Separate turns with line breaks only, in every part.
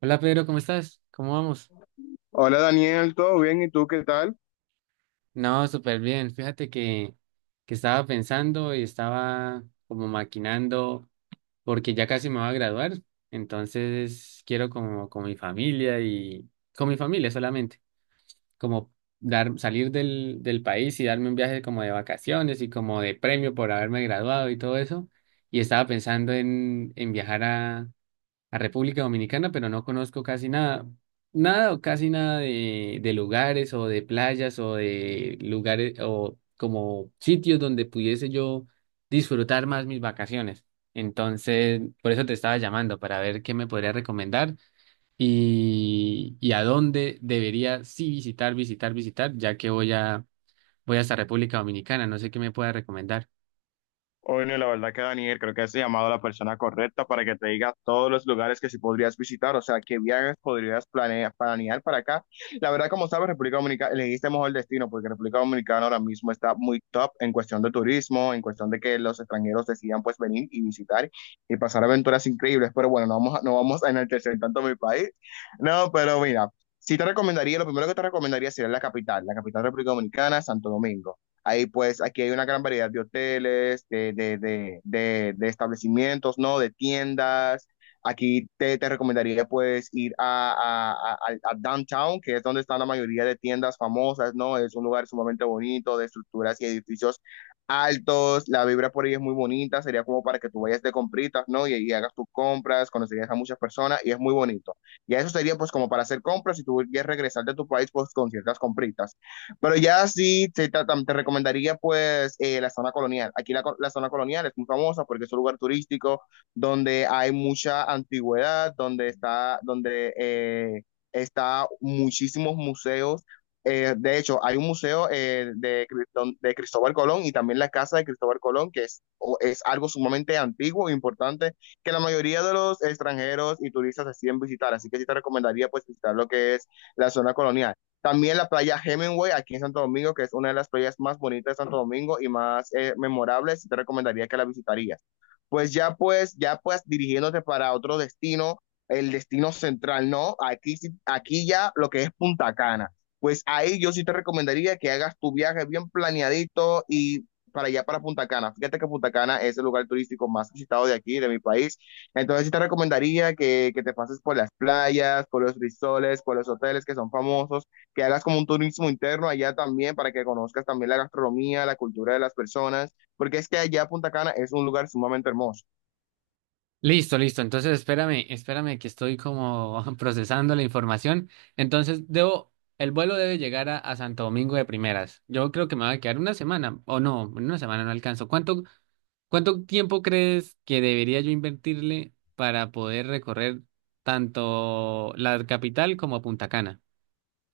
Hola Pedro, ¿cómo estás? ¿Cómo vamos?
Hola Daniel, ¿todo bien? ¿Y tú qué tal?
No, súper bien. Fíjate que estaba pensando y estaba como maquinando porque ya casi me voy a graduar, entonces quiero como con mi familia y con mi familia solamente, como dar, salir del país y darme un viaje como de vacaciones y como de premio por haberme graduado y todo eso. Y estaba pensando en viajar a República Dominicana, pero no conozco casi nada, nada o casi nada de lugares o de playas o de lugares o como sitios donde pudiese yo disfrutar más mis vacaciones. Entonces, por eso te estaba llamando para ver qué me podría recomendar y a dónde debería sí visitar, ya que voy hasta República Dominicana, no sé qué me pueda recomendar.
Bueno, la verdad que Daniel, creo que has llamado a la persona correcta para que te diga todos los lugares que sí podrías visitar, o sea, qué viajes podrías planear para acá. La verdad, como sabes, República Dominicana, elegiste mejor destino porque República Dominicana ahora mismo está muy top en cuestión de turismo, en cuestión de que los extranjeros decidan pues venir y visitar y pasar aventuras increíbles, pero bueno, no vamos a enaltecer tanto mi país. No, pero mira, sí te recomendaría, lo primero que te recomendaría sería la capital de República Dominicana, Santo Domingo. Ahí pues aquí hay una gran variedad de hoteles, de establecimientos, ¿no? De tiendas. Aquí te recomendaría pues ir a Downtown, que es donde están la mayoría de tiendas famosas, ¿no? Es un lugar sumamente bonito, de estructuras y edificios altos, la vibra por ahí es muy bonita, sería como para que tú vayas de compritas, ¿no? Hagas tus compras, conocerías a muchas personas y es muy bonito. Y eso sería pues como para hacer compras y tú quieres regresar de tu país pues con ciertas compritas. Pero ya sí, te recomendaría pues la zona colonial. Aquí la zona colonial es muy famosa porque es un lugar turístico donde hay mucha antigüedad, donde está muchísimos museos. De hecho, hay un museo de Cristóbal Colón y también la casa de Cristóbal Colón, es algo sumamente antiguo e importante que la mayoría de los extranjeros y turistas deciden visitar. Así que sí te recomendaría pues visitar lo que es la zona colonial. También la playa Hemingway aquí en Santo Domingo, que es una de las playas más bonitas de Santo Domingo y más memorables, te recomendaría que la visitarías. Ya pues dirigiéndote para otro destino, el destino central, ¿no? Aquí ya lo que es Punta Cana. Pues ahí yo sí te recomendaría que hagas tu viaje bien planeadito y para allá, para Punta Cana. Fíjate que Punta Cana es el lugar turístico más visitado de aquí, de mi país. Entonces sí te recomendaría que te pases por las playas, por los risoles, por los hoteles que son famosos, que hagas como un turismo interno allá también para que conozcas también la gastronomía, la cultura de las personas, porque es que allá Punta Cana es un lugar sumamente hermoso.
Listo, listo. Entonces, espérame, espérame que estoy como procesando la información. Entonces, debo, el vuelo debe llegar a Santo Domingo de primeras. Yo creo que me va a quedar una semana, o no, una semana no alcanzo. ¿Cuánto, cuánto tiempo crees que debería yo invertirle para poder recorrer tanto la capital como Punta Cana?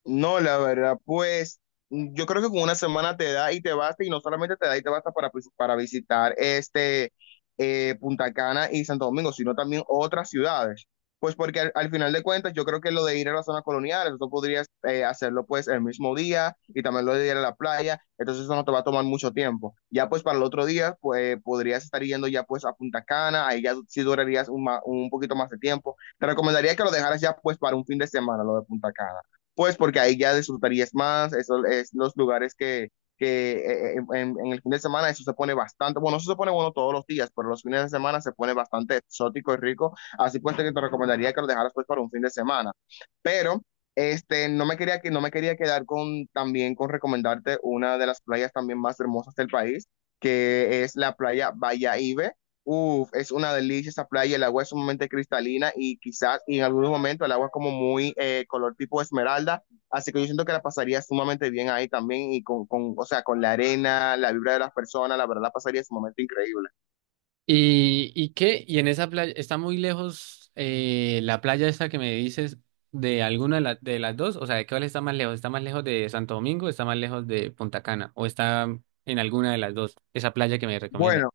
No, la verdad, pues yo creo que con una semana te da y te basta, y no solamente te da y te basta para, pues, para visitar Punta Cana y Santo Domingo, sino también otras ciudades. Pues porque al final de cuentas yo creo que lo de ir a las zonas coloniales eso podrías hacerlo pues el mismo día y también lo de ir a la playa, entonces eso no te va a tomar mucho tiempo. Ya pues para el otro día, podrías estar yendo ya pues a Punta Cana, ahí ya sí durarías un poquito más de tiempo. Te recomendaría que lo dejaras ya pues para un fin de semana, lo de Punta Cana pues porque ahí ya disfrutarías más, eso es los lugares que, en el fin de semana eso se pone bastante, bueno, eso se pone bueno todos los días, pero los fines de semana se pone bastante exótico y rico, así pues te recomendaría que lo dejaras pues para un fin de semana, pero... Este, no me quería quedar con también con recomendarte una de las playas también más hermosas del país, que es la playa Bahía Ibe. Uf, es una delicia esa playa, el agua es sumamente cristalina y quizás y en algunos momentos el agua es como muy color tipo esmeralda, así que yo siento que la pasaría sumamente bien ahí también y o sea, con la arena, la vibra de las personas, la verdad la pasaría sumamente increíble.
Y qué? ¿Y en esa playa está muy lejos la playa esta que me dices de alguna de, la- de las dos? O sea, ¿de cuál está más lejos? ¿Está más lejos de Santo Domingo? ¿Está más lejos de Punta Cana? ¿O está en alguna de las dos? Esa playa que me recomienda.
Bueno.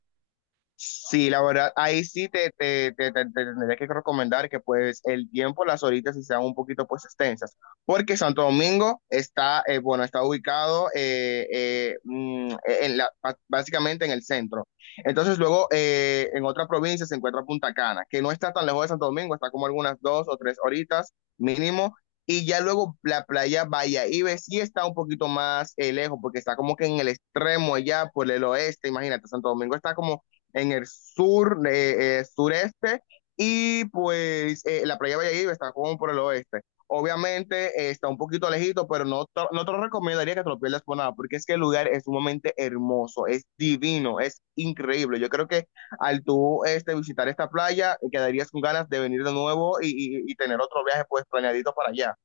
Sí, la verdad, ahí sí te tendría que recomendar que pues el tiempo, las horitas sí sean un poquito pues extensas, porque Santo Domingo está, bueno, está ubicado en básicamente en el centro. Entonces luego en otra provincia se encuentra Punta Cana, que no está tan lejos de Santo Domingo, está como algunas dos o tres horitas mínimo. Y ya luego la playa Ibe sí está un poquito más lejos, porque está como que en el extremo allá por el oeste, imagínate, Santo Domingo está como en el sur, sureste, y pues la playa de Valladolid está como por el oeste. Obviamente está un poquito lejito, pero no, no te lo recomendaría que te lo pierdas por nada, porque es que el lugar es sumamente hermoso, es divino, es increíble. Yo creo que al visitar esta playa, quedarías con ganas de venir de nuevo y tener otro viaje pues planeadito para allá.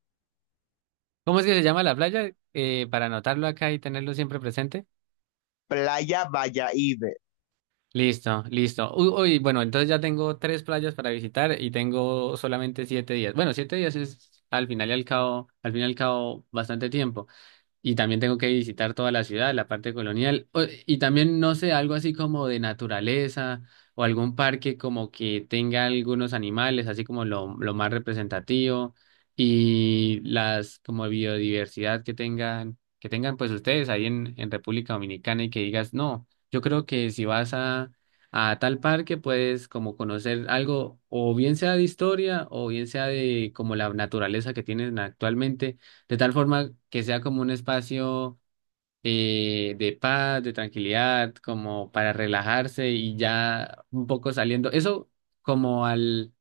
¿Cómo es que se llama la playa? Para anotarlo acá y tenerlo siempre presente.
Playa Valladolid,
Listo, listo. Uy, uy, bueno, entonces ya tengo tres playas para visitar y tengo solamente 7 días. Bueno, siete días es al final y al cabo, al fin y al cabo bastante tiempo. Y también tengo que visitar toda la ciudad, la parte colonial. O- Y también, no sé, algo así como de naturaleza o algún parque como que tenga algunos animales, así como lo más representativo y las como biodiversidad que tengan pues ustedes ahí en República Dominicana y que digas, no, yo creo que si vas a tal parque puedes como conocer algo o bien sea de historia o bien sea de como la naturaleza que tienen actualmente de tal forma que sea como un espacio de paz, de tranquilidad, como para relajarse y ya un poco saliendo. Eso como al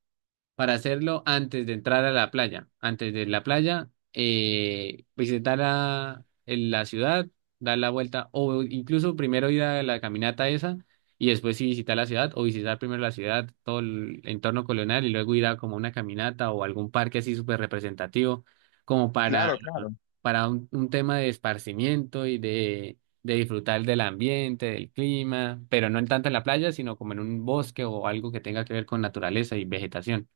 para hacerlo antes de entrar a la playa. Antes de la playa, visitar la, el- la ciudad, dar la vuelta, o incluso primero ir a la caminata esa y después sí visitar la ciudad, o visitar primero la ciudad, todo el entorno colonial y luego ir a como una caminata o algún parque así súper representativo, como
claro, claro.
para un tema de esparcimiento y de disfrutar del ambiente, del clima, pero no en tanto en la playa, sino como en un bosque o algo que tenga que ver con naturaleza y vegetación.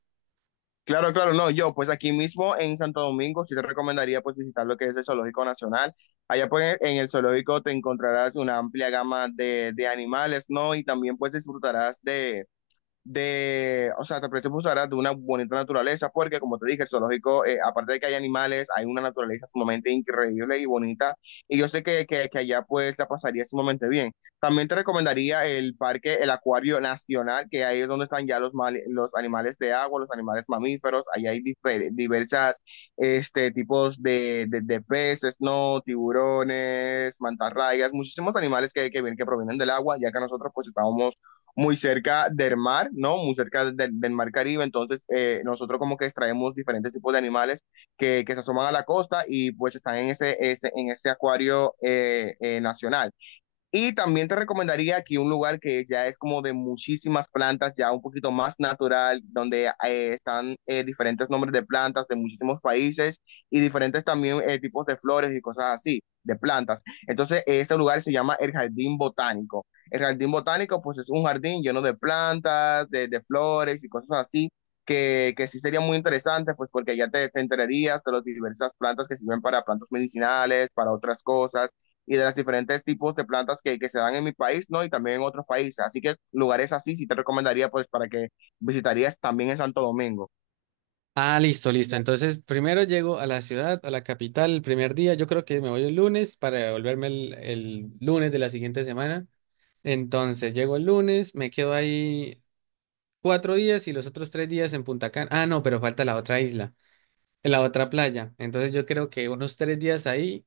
Claro, claro, no, yo pues aquí mismo en Santo Domingo sí te recomendaría pues visitar lo que es el Zoológico Nacional. Allá pues en el zoológico te encontrarás una amplia gama de animales, ¿no? Y también pues disfrutarás de, o sea, te ofrece de una bonita naturaleza, porque como te dije, el zoológico, aparte de que hay animales, hay una naturaleza sumamente increíble y bonita, y yo sé que allá pues la pasaría sumamente bien. También te recomendaría el parque, el acuario nacional, que ahí es donde están ya los animales de agua, los animales mamíferos, ahí hay diversas este, tipos de peces, ¿no? Tiburones, mantarrayas, muchísimos animales que provienen del agua, ya que nosotros pues estábamos muy cerca del mar, ¿no? Muy cerca del mar Caribe. Entonces, nosotros como que extraemos diferentes tipos de animales que se asoman a la costa y pues están en en ese acuario nacional. Y también te recomendaría aquí un lugar que ya es como de muchísimas plantas, ya un poquito más natural, donde están diferentes nombres de plantas de muchísimos países y diferentes también tipos de flores y cosas así, de plantas. Entonces, este lugar se llama el Jardín Botánico. El Jardín Botánico, pues es un jardín lleno de plantas, de flores y cosas así, que sí sería muy interesante, pues porque ya te enterarías de las diversas plantas que sirven para plantas medicinales, para otras cosas y de los diferentes tipos de plantas que se dan en mi país, ¿no? Y también en otros países. Así que lugares así sí te recomendaría, pues, para que visitarías también en Santo Domingo.
Ah, listo, listo. Entonces, primero llego a la ciudad, a la capital, el primer día. Yo creo que me voy el lunes para devolverme el lunes de la siguiente semana. Entonces, llego el lunes, me quedo ahí 4 días y los otros 3 días en Punta Cana. Ah, no, pero falta la otra isla, la otra playa. Entonces, yo creo que unos 3 días ahí,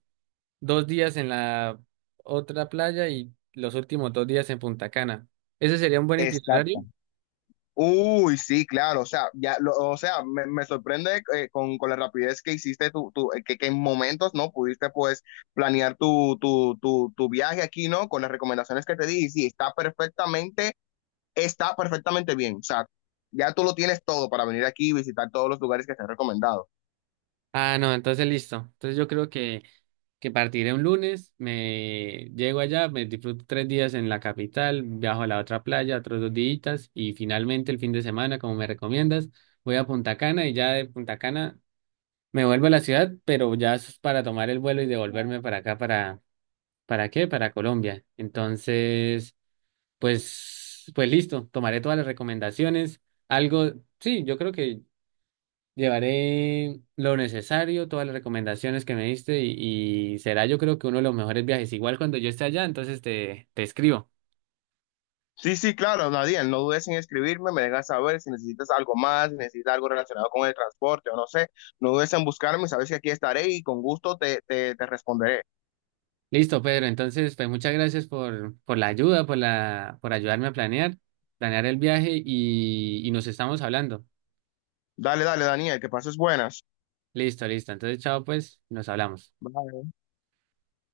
2 días en la otra playa y los últimos 2 días en Punta Cana. ¿Ese sería un buen itinerario?
Exacto. Uy, sí, claro, me sorprende con la rapidez que hiciste tu que en momentos, ¿no? Pudiste, pues, planear tu viaje aquí, ¿no? Con las recomendaciones que te di, y sí, está perfectamente bien, o sea, ya tú lo tienes todo para venir aquí y visitar todos los lugares que te he recomendado.
Ah, no, entonces listo. Entonces, yo creo que. Que partiré un lunes, me llego allá, me disfruto 3 días en la capital, viajo a la otra playa, otros 2 días y finalmente el fin de semana, como me recomiendas, voy a Punta Cana y ya de Punta Cana me vuelvo a la ciudad, pero ya es para tomar el vuelo y devolverme para acá, ¿para qué? Para Colombia. Entonces, pues, pues listo, tomaré todas las recomendaciones. Algo, sí, yo creo que llevaré lo necesario, todas las recomendaciones que me diste y será yo creo que uno de los mejores viajes. Igual cuando yo esté allá, entonces te escribo.
Sí, sí, claro, Nadine, no dudes en escribirme, me dejas saber si necesitas algo más, si necesitas algo relacionado con el transporte o no sé, no dudes en buscarme, sabes que aquí estaré y con gusto te responderé.
Listo, Pedro. Entonces, pues muchas gracias por la ayuda, por la, por ayudarme a planear, planear el viaje y nos estamos hablando.
Dale, dale, Daniel, que pases buenas.
Listo, listo. Entonces, chao, pues, nos hablamos.
Bye.